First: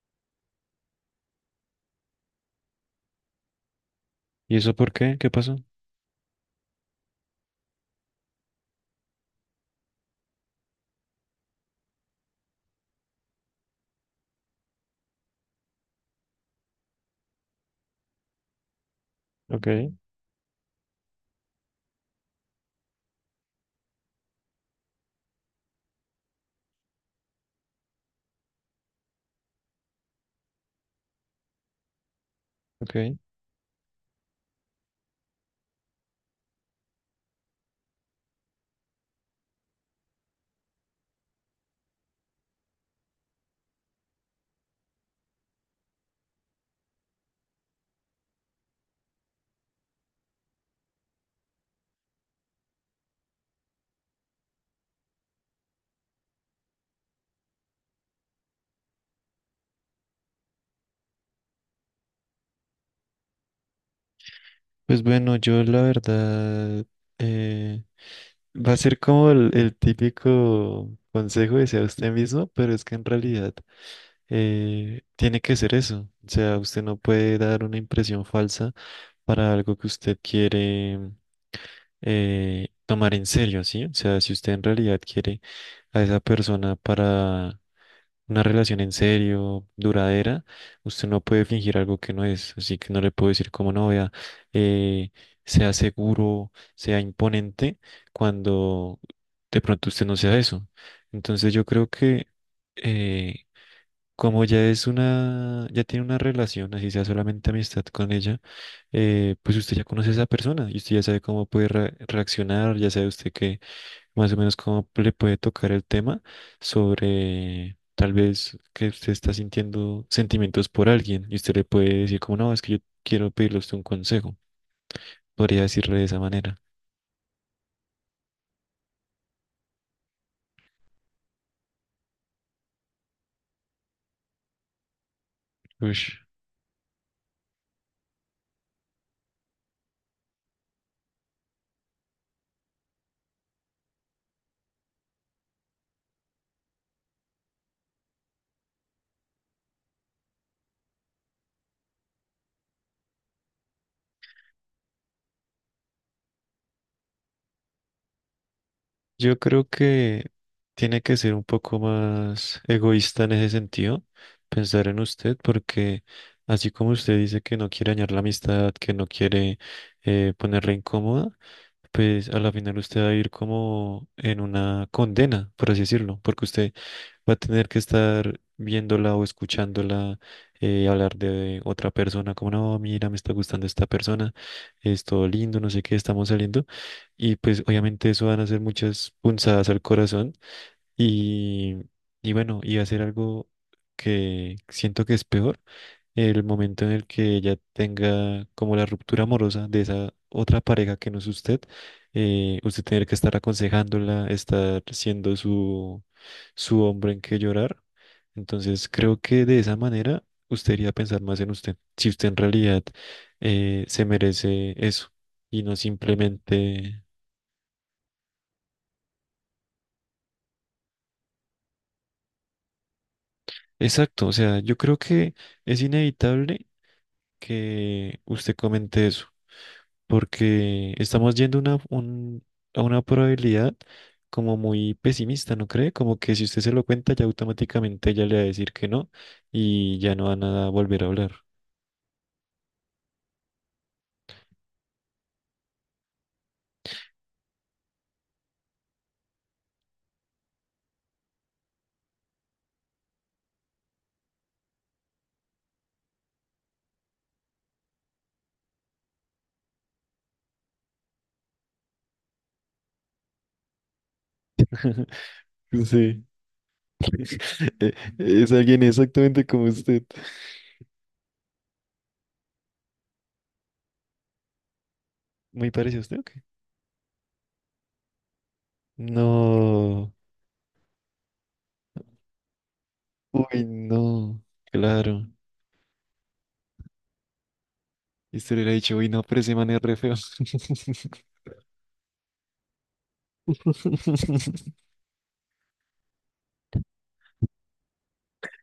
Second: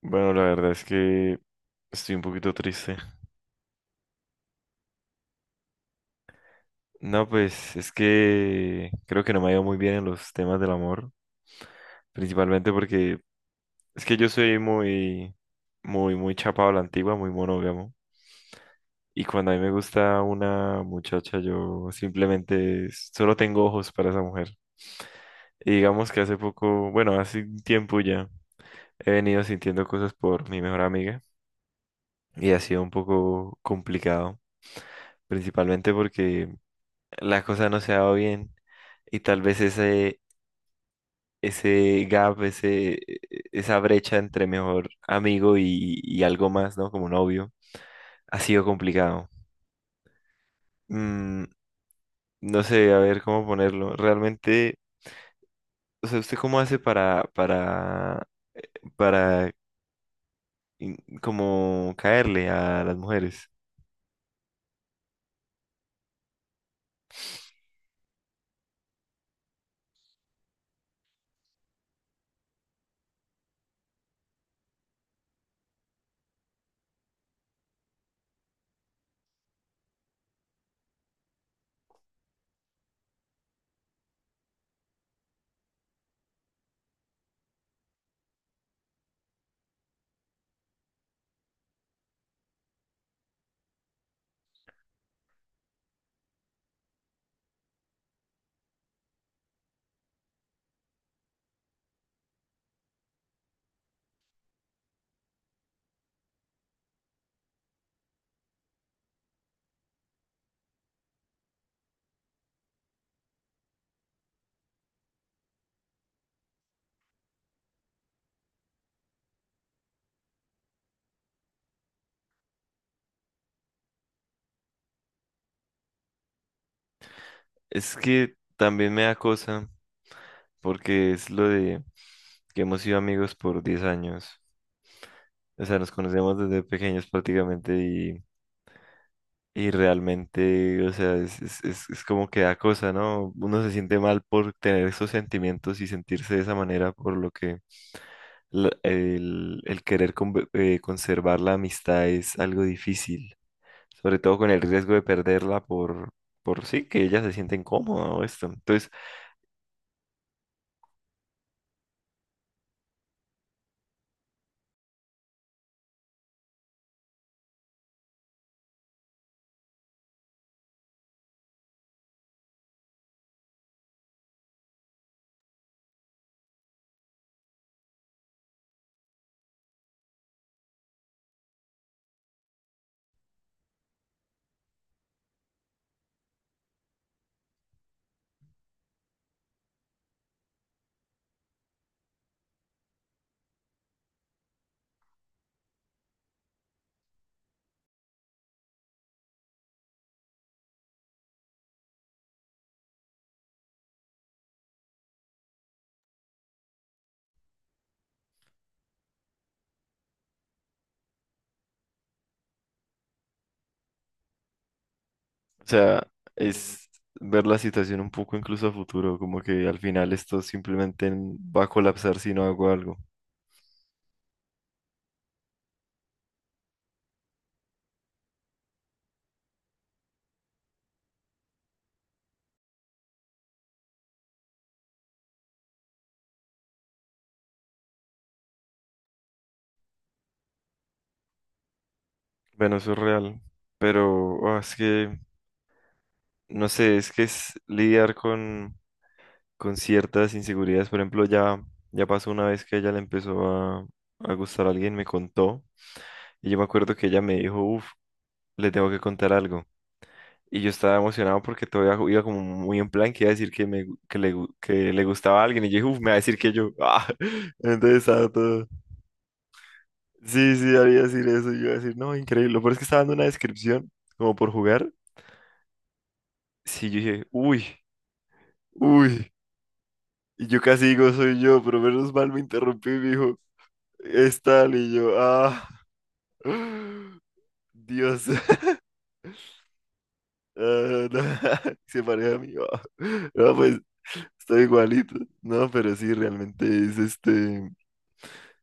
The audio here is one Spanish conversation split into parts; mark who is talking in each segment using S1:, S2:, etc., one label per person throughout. S1: Bueno, la verdad es que estoy un poquito triste.
S2: ¿Y eso por qué? ¿Qué pasó?
S1: No, pues es que creo que no me ha ido muy bien en los temas del amor, principalmente porque es que yo soy muy, muy, muy chapado a la antigua, muy monógamo. Y cuando a mí
S2: Ok,
S1: me gusta una muchacha, yo simplemente solo tengo ojos para esa mujer. Y digamos que hace poco, bueno, hace un tiempo ya, he venido sintiendo cosas por mi mejor amiga y ha sido un
S2: ok.
S1: poco complicado, principalmente porque la cosa no se daba bien, y tal vez ese gap, esa brecha entre mejor amigo y algo más, ¿no? Como novio, ha sido complicado. Mm, no sé, a ver cómo ponerlo. Realmente, o sea, ¿usted cómo hace para in- como caerle a las mujeres?
S2: Pues bueno, yo la verdad eh, va a ser como el típico consejo de sea usted mismo, pero es que en realidad, tiene que ser eso. O sea, usted no puede dar una impresión falsa para algo que usted quiere tomar en serio, ¿sí? O sea, si usted en realidad quiere a esa persona para una relación en serio, duradera, usted no puede fingir algo que no es, así que no le puedo decir como novia, eh, sea seguro, sea imponente, cuando de pronto usted no sea eso. Entonces yo creo que, eh, como ya es una, ya tiene una relación, así sea solamente amistad con ella, pues usted ya conoce a esa persona y usted ya sabe cómo puede reaccionar, ya sabe usted que más o menos cómo le puede tocar el tema sobre tal vez que usted está sintiendo sentimientos por alguien y usted le puede decir como, no, es que yo quiero pedirle a usted un consejo. Podría decirle de esa manera.
S1: Es que también me da cosa porque es lo de que hemos sido amigos por 10 años. O sea, nos
S2: Ush.
S1: conocemos desde pequeños prácticamente, y realmente, o sea, es como que da cosa, ¿no? Uno se siente mal por tener esos sentimientos y sentirse de esa manera, por lo que el querer conservar la amistad es algo difícil, sobre todo con el riesgo de perderla por sí, que ella se siente incómoda o esto. Entonces,
S2: Yo creo que tiene que ser un poco más egoísta en ese sentido, pensar en usted, porque así como usted dice que no quiere dañar la amistad, que no quiere, ponerla incómoda, pues a la final usted va a ir como en una condena, por así decirlo, porque usted va a tener que estar viéndola o escuchándola hablar de otra persona, como no, mira, me está gustando esta persona, es todo lindo, no sé qué, estamos saliendo. Y pues obviamente eso van a ser muchas punzadas al corazón y, y bueno, y hacer algo que siento que es peor el momento en el que ella tenga como la ruptura amorosa de esa otra pareja que no es usted, usted tener que estar aconsejándola, estar siendo su, su hombre en que llorar. Entonces creo que de esa manera usted iría a pensar más en usted, si usted en realidad se merece eso y
S1: o
S2: no
S1: sea, es
S2: simplemente...
S1: ver la situación un poco incluso a futuro, como que al final esto simplemente va a colapsar si no hago algo.
S2: Exacto, o sea, yo creo que es inevitable que usted comente eso, porque estamos yendo una, a una probabilidad como muy pesimista, ¿no cree? Como que si usted se lo cuenta, ya automáticamente ella le va a decir que no y ya no van a volver a hablar.
S1: Bueno, eso es real, pero es que no sé, es que es lidiar con ciertas inseguridades. Por ejemplo, ya pasó una vez que ella le empezó a gustar a alguien, me contó, y yo me acuerdo que ella me dijo, uff, le tengo que contar algo. Y yo estaba emocionado porque todavía iba como muy en plan que iba a decir que, me, gu- que le gustaba a alguien, y yo dije, uff, me va a
S2: Sí.
S1: decir que yo,
S2: Eh,
S1: entonces estaba
S2: es
S1: todo,
S2: alguien exactamente como usted.
S1: sí, sí, haría decir eso, y yo iba a decir, no, increíble, lo peor es que estaba dando una descripción, como por jugar,
S2: ¿Muy parecido a usted o qué?
S1: sí, yo dije, uy. Uy,
S2: No.
S1: y yo casi digo soy yo, pero menos mal me interrumpí, me dijo,
S2: Uy,
S1: es
S2: no.
S1: tal, y yo,
S2: Claro.
S1: Dios.
S2: Y usted le hubiera dicho, uy, no, pero ese man es re feo.
S1: Ah, no. Se parece a mí, ah. No, pues, estoy igualito. No, pero sí, realmente es este,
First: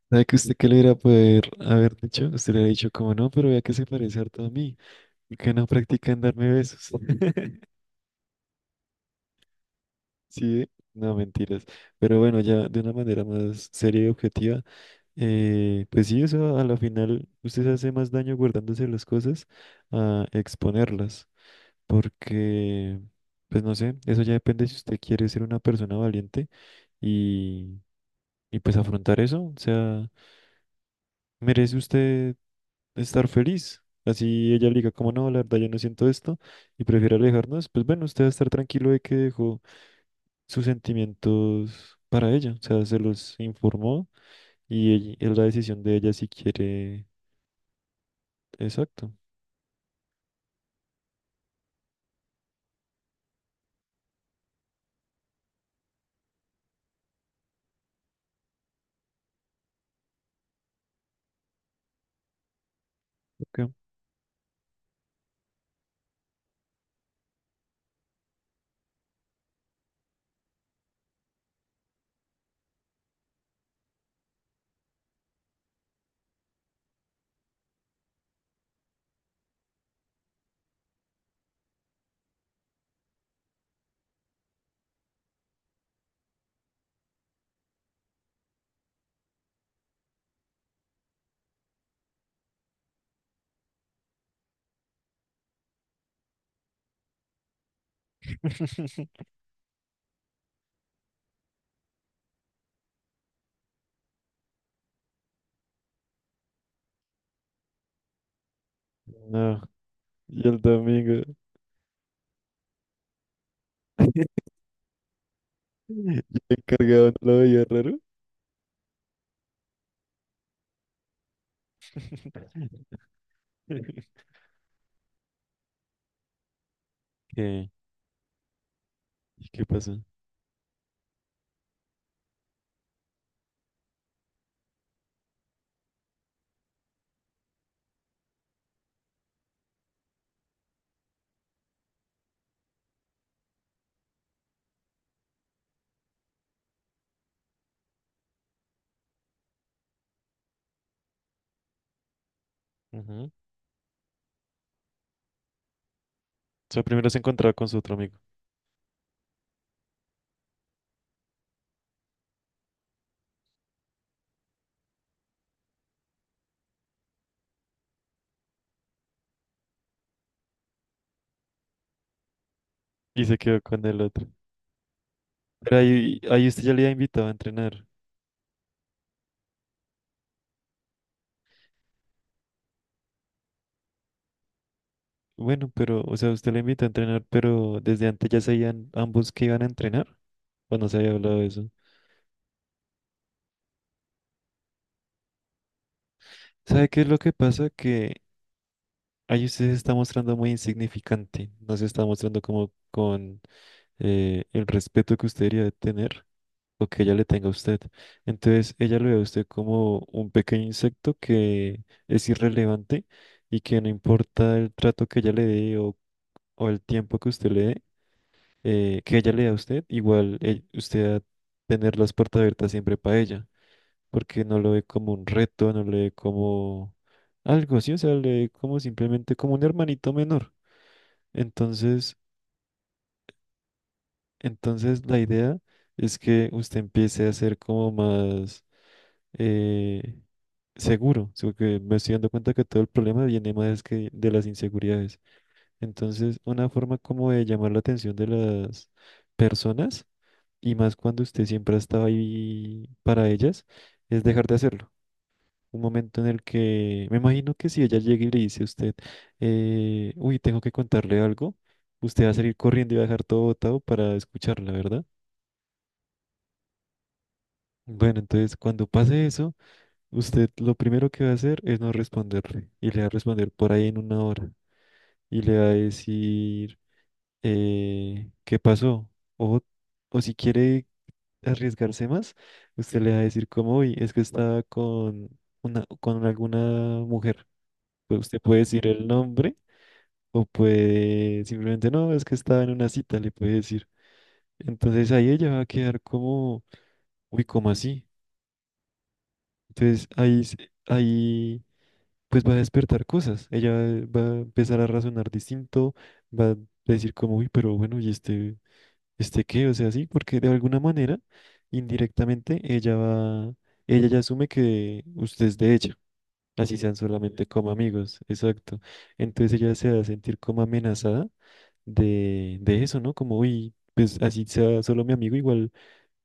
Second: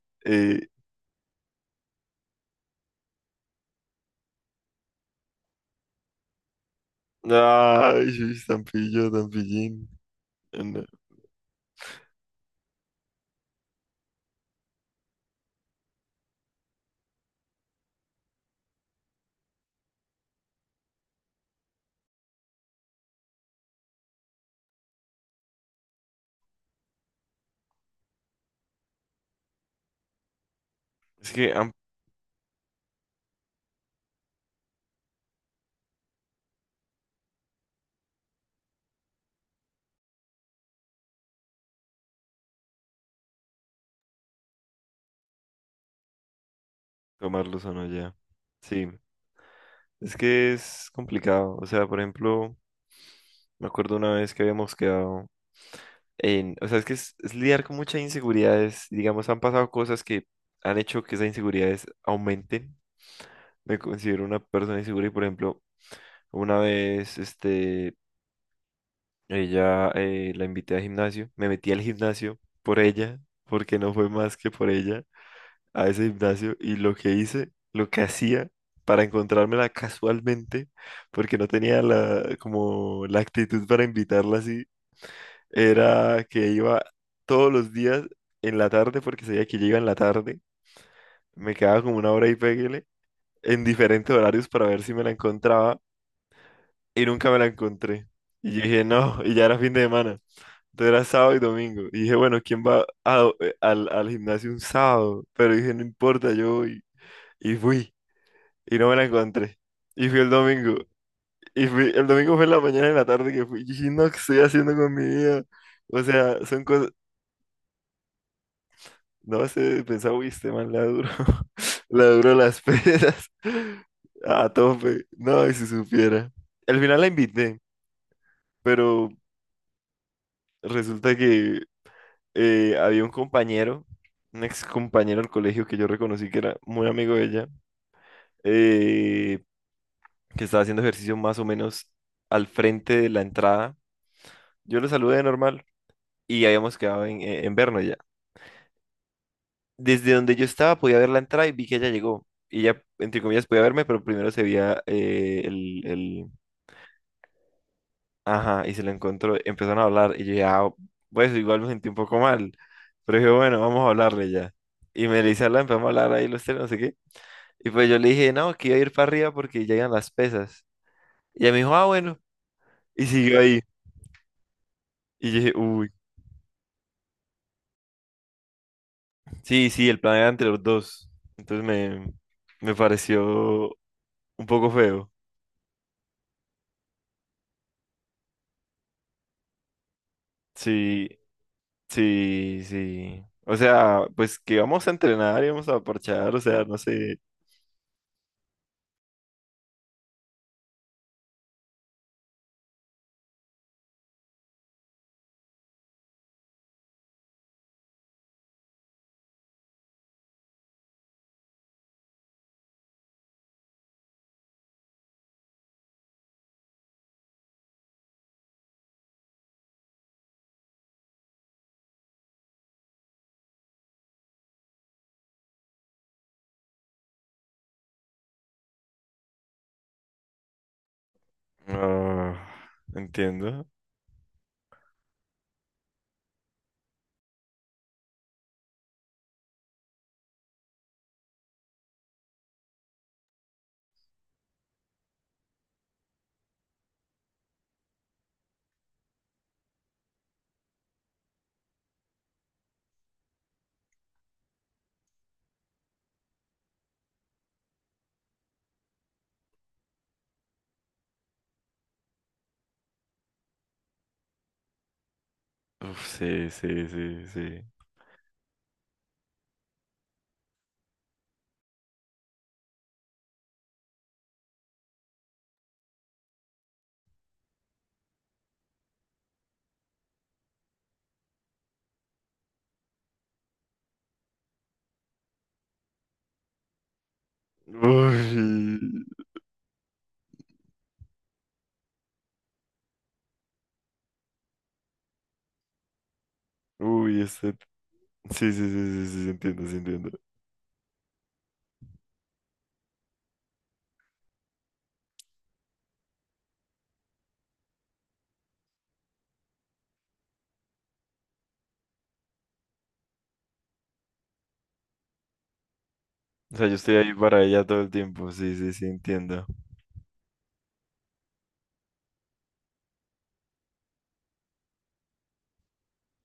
S2: ¿Sabe que usted qué
S1: eh,
S2: le iba a poder haber dicho? Usted le ha dicho como no, pero vea que se parece harto a mí, ¿y que no practican darme besos?
S1: ay, sí, tan pillo, tan pillín.
S2: Sí,
S1: Ah,
S2: ¿eh?
S1: no.
S2: No, mentiras. Pero bueno, ya de una manera más seria y objetiva, pues sí, eso a la final usted se hace más daño guardándose las cosas a exponerlas. Porque, pues no sé, eso ya depende si usted quiere ser una persona valiente y, y pues afrontar eso. O sea,
S1: Es que,
S2: merece usted estar feliz. Así ella le diga, como no, la verdad yo no siento esto y prefiere alejarnos, pues bueno, usted va a estar tranquilo de que dejó sus sentimientos para ella, o sea, se los informó y es la decisión de ella si quiere.
S1: tomarlos o no ya. Sí,
S2: Exacto.
S1: es que es complicado, o sea, por ejemplo, me acuerdo una vez que habíamos quedado o sea, es que es lidiar con muchas inseguridades. Digamos, han pasado cosas que han hecho que esas inseguridades aumenten.
S2: Ok.
S1: Me considero una persona insegura y, por ejemplo, una vez, este, ella la invité al gimnasio, me metí al gimnasio por ella, porque no fue más que por ella, a ese gimnasio, y lo que hice, lo que hacía para encontrármela casualmente, porque no tenía la, como la actitud para invitarla así, era que iba todos los días en la tarde, porque sabía que llega en la tarde, me quedaba como una hora y péguele, en diferentes horarios para ver si me la encontraba, y nunca me la encontré. Y yo dije, no, y ya era fin de semana. Entonces era sábado y domingo. Y dije, bueno, ¿quién va al gimnasio un sábado? Pero dije, no importa, yo voy. Y fui, y no me la encontré.
S2: Ah,
S1: Y fui el
S2: y el
S1: domingo.
S2: domingo,
S1: Y fui, el domingo fue en la mañana y en la tarde que fui. Y dije, no, ¿qué estoy haciendo con mi vida? O
S2: el
S1: sea, son cosas.
S2: encargado no lo veía raro.
S1: No, se pensaba, uy, este man la duro, la duro las peras. A tope. No, y si supiera. Al final la invité,
S2: ¿Qué?
S1: pero
S2: ¿Y qué pasó?
S1: resulta que había un compañero, un ex compañero del colegio que yo reconocí que era muy amigo de ella, eh, que estaba haciendo ejercicio más o menos al frente de la entrada. Yo lo saludé normal y habíamos quedado en vernos ya. Desde donde yo estaba podía ver la entrada y vi que ella llegó. Y ella, entre
S2: Ujú.
S1: comillas, podía verme, pero primero se veía.
S2: O sea, primero se encontraba con su otro amigo
S1: Ajá, y se lo encontró. Empezaron a hablar y yo dije, ah, pues igual me sentí un poco mal. Pero dije, bueno, vamos a hablarle ya. Y me dice, hablar, empezamos a hablar ahí los tres, no sé qué. Y pues yo le dije, no, que iba a ir para arriba porque llegan las pesas. Y ella me dijo, ah, bueno. Y
S2: y se
S1: siguió ahí.
S2: quedó con el otro.
S1: Y yo dije,
S2: Pero
S1: uy.
S2: ahí, ahí usted ya le había invitado a entrenar.
S1: Sí, sí, el plan era entre los dos. Entonces me pareció un poco feo.
S2: Bueno, pero, o sea, usted le invita a entrenar, pero desde antes ya sabían ambos que iban a entrenar, o no se
S1: Sí,
S2: había hablado de eso.
S1: sí, sí. O sea, pues que vamos a entrenar y vamos a parchar, o sea, no
S2: ¿Sabe qué es lo
S1: sé.
S2: que pasa? Que ahí usted se está mostrando muy insignificante, no se está mostrando como con, el respeto que usted debería de tener o que ella le tenga a usted. Entonces, ella lo ve a usted como un pequeño insecto que es irrelevante y que no importa el trato que ella le dé o el tiempo que usted le dé, que ella le da a usted, igual, usted a tener las puertas abiertas siempre para ella, porque no lo ve como un reto, no lo ve como algo, sí, o sea, le ve como simplemente como un hermanito menor. Entonces,
S1: Ah, entiendo.
S2: entonces la idea es que usted empiece a ser como más, eh, seguro, sino que me estoy dando cuenta que todo el problema viene más que de las inseguridades. Entonces, una forma como de llamar la atención de las personas y más cuando usted siempre ha estado ahí para ellas, es dejar de hacerlo. Un momento en el que me imagino que si ella llega y le dice a usted, uy, tengo que contarle algo, usted va a salir corriendo y va a dejar todo botado para escucharla, ¿verdad?
S1: Uf, sí, sí, sí, sí.
S2: Bueno, entonces cuando pase eso, usted lo primero que va a hacer es no responderle y le va a responder por ahí en una hora y le va a decir, qué pasó o, o si quiere arriesgarse más, usted le va a decir como, uy, es que estaba con una, con alguna mujer.
S1: Uy,
S2: Pues usted puede decir el nombre o puede simplemente, no, es que estaba en una cita, le puede decir. Entonces ahí ella va a quedar como,
S1: uy,
S2: uy,
S1: este...
S2: ¿cómo así?
S1: Sí, sí, sí, sí, sí, sí, entiendo, sí,
S2: Entonces
S1: entiendo.
S2: ahí, ahí pues va a despertar cosas. Ella va a empezar a razonar distinto, va a decir como, uy, pero bueno, ¿y este? Este qué, o sea, sí, porque de alguna manera, indirectamente, ella va, ella ya asume que usted es de ella,
S1: O sea, yo
S2: así
S1: estoy
S2: sean
S1: ahí para
S2: solamente
S1: ella
S2: como
S1: todo el
S2: amigos,
S1: tiempo, sí, sí,
S2: exacto.
S1: sí, entiendo.
S2: Entonces ella se va a sentir como amenazada de eso, ¿no? Como, uy, pues así sea solo mi amigo, igual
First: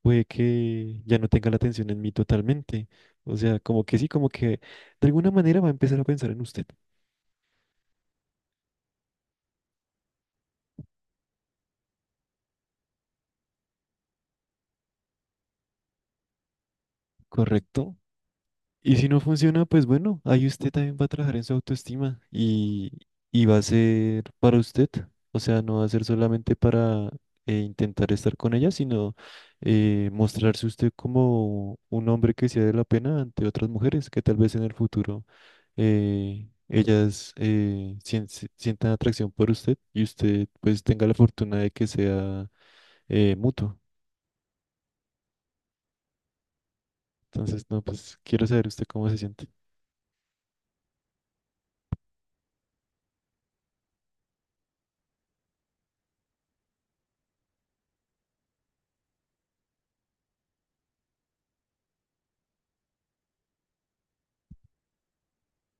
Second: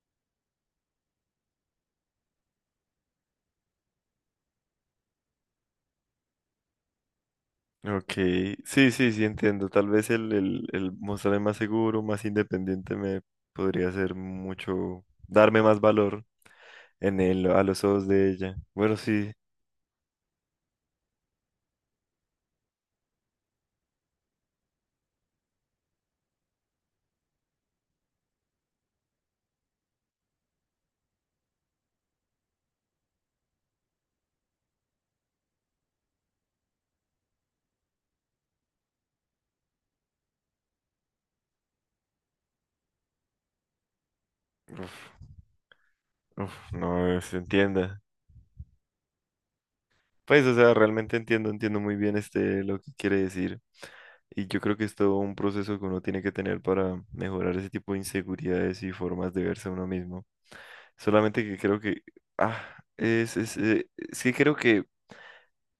S2: puede que ya no tenga la atención en mí totalmente. O sea, como que sí, como que de alguna manera va a empezar a pensar en usted,
S1: Ok, sí, sí, sí, entiendo. Tal vez el mostrarme más seguro, más independiente me podría hacer mucho, darme más valor en él, a los
S2: ¿correcto?
S1: ojos de ella.
S2: Y
S1: Bueno,
S2: si no
S1: sí.
S2: funciona, pues bueno, ahí usted también va a trabajar en su autoestima y va a ser para usted. O sea, no va a ser solamente para, intentar estar con ella, sino, mostrarse usted como un hombre que sea de la pena ante otras mujeres que tal vez en el futuro, ellas, sientan atracción por usted y usted pues tenga la fortuna de que sea, mutuo.
S1: Uf, uf, no se
S2: Entonces, no,
S1: entienda.
S2: pues quiero saber usted cómo se siente.
S1: Pues, o sea, realmente entiendo, entiendo muy bien este lo que quiere decir. Y yo creo que es todo un proceso que uno tiene que tener para mejorar ese tipo de inseguridades y formas de verse a uno mismo. Solamente que creo que, ah, es que creo que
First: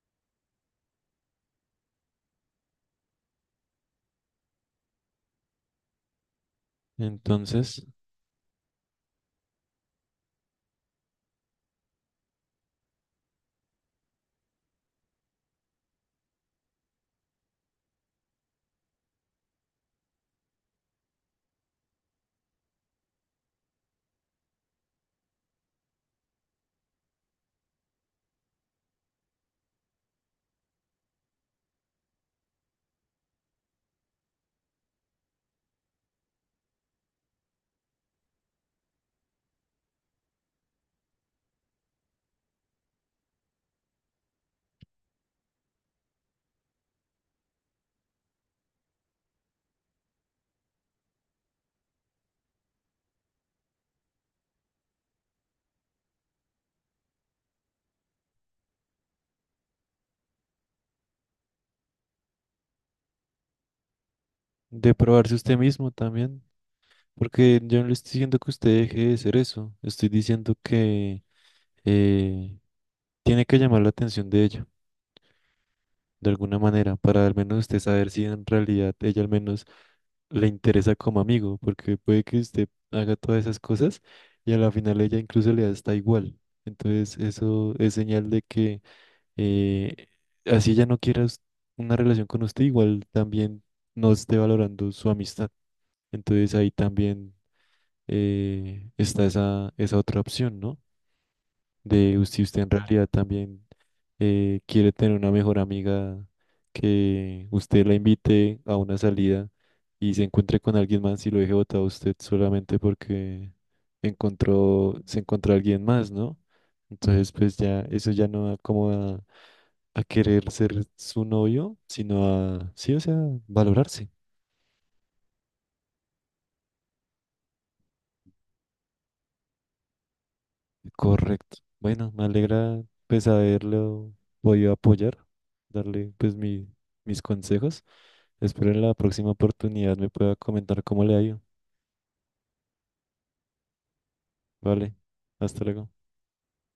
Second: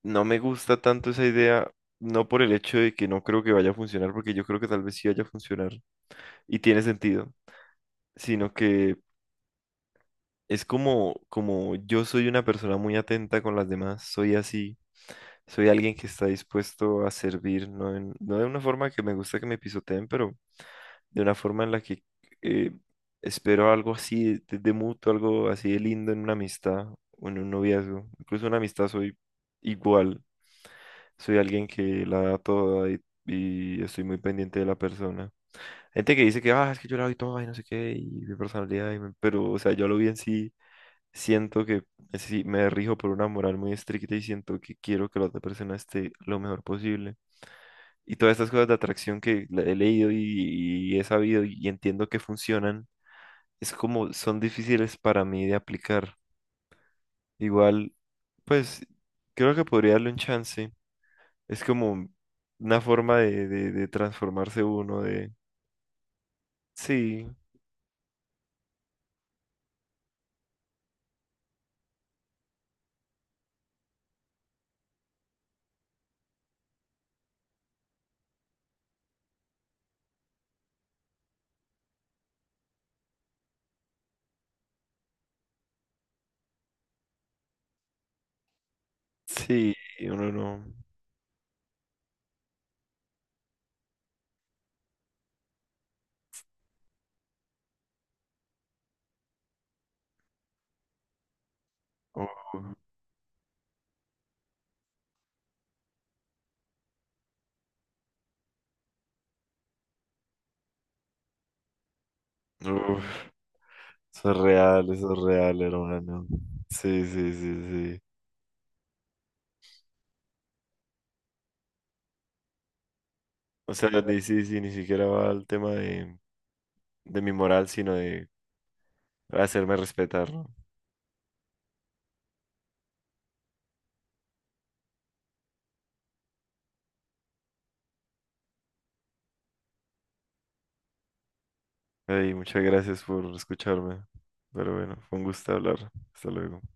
S1: no me gusta tanto esa idea, no por el hecho de que no creo que vaya a funcionar, porque yo creo que tal vez sí vaya a funcionar y tiene sentido,
S2: Entonces...
S1: sino que es como, como yo soy una persona muy atenta con las demás, soy así. Soy alguien que está dispuesto a servir. No, no de una forma que me gusta que me pisoteen, pero de una forma en la que eh, espero algo así de mutuo, algo así de lindo en una amistad o en un noviazgo. Incluso en una amistad soy igual. Soy alguien que la da toda, y estoy muy pendiente de la persona. Gente que dice que, ah, es que yo la doy toda y no sé qué, y mi personalidad, y mi-". Pero, o sea, yo a lo bien sí siento que sí, me rijo por una moral muy estricta y siento que quiero que la otra persona esté lo mejor posible, y todas estas cosas de atracción que he leído y he sabido y entiendo que funcionan, es como son difíciles para mí de aplicar. Igual, pues creo que podría darle un chance. Es como una forma de transformarse
S2: de
S1: uno.
S2: probarse usted mismo también,
S1: Sí,
S2: porque yo no le estoy diciendo que usted deje de ser eso, estoy diciendo que, eh, tiene que llamar la atención de ella, de alguna manera, para al menos usted saber si en realidad ella al menos le interesa como amigo, porque puede que usted haga todas esas cosas y a la final ella incluso le da hasta igual. Entonces eso es señal de que,
S1: sí,
S2: eh,
S1: uno no.
S2: así ella no quiera una relación con usted, igual también no esté valorando su amistad. Entonces ahí también, está esa, esa otra opción, ¿no? De
S1: Uf,
S2: si usted en realidad también, quiere tener una mejor amiga, que usted la invite a una salida y se encuentre con alguien más y lo deje botado a usted solamente
S1: uf,
S2: porque encontró,
S1: eso es
S2: se encontró
S1: real,
S2: alguien más,
S1: hermano.
S2: ¿no?
S1: Sí,
S2: Entonces,
S1: sí,
S2: pues
S1: sí,
S2: ya,
S1: sí.
S2: eso ya no da como a querer ser su novio, sino a, sí, o sea,
S1: O sea,
S2: valorarse.
S1: ni, sí, sí, ni siquiera va al tema de mi moral, sino de hacerme respetar, ¿no?
S2: Correcto. Bueno, me alegra pues haberlo podido apoyar, darle pues mi, mis consejos. Espero en la próxima oportunidad me pueda comentar cómo le ha ido.
S1: Hey, muchas gracias por escucharme. Pero
S2: Vale,
S1: bueno, fue un gusto
S2: hasta luego.
S1: hablar. Hasta luego.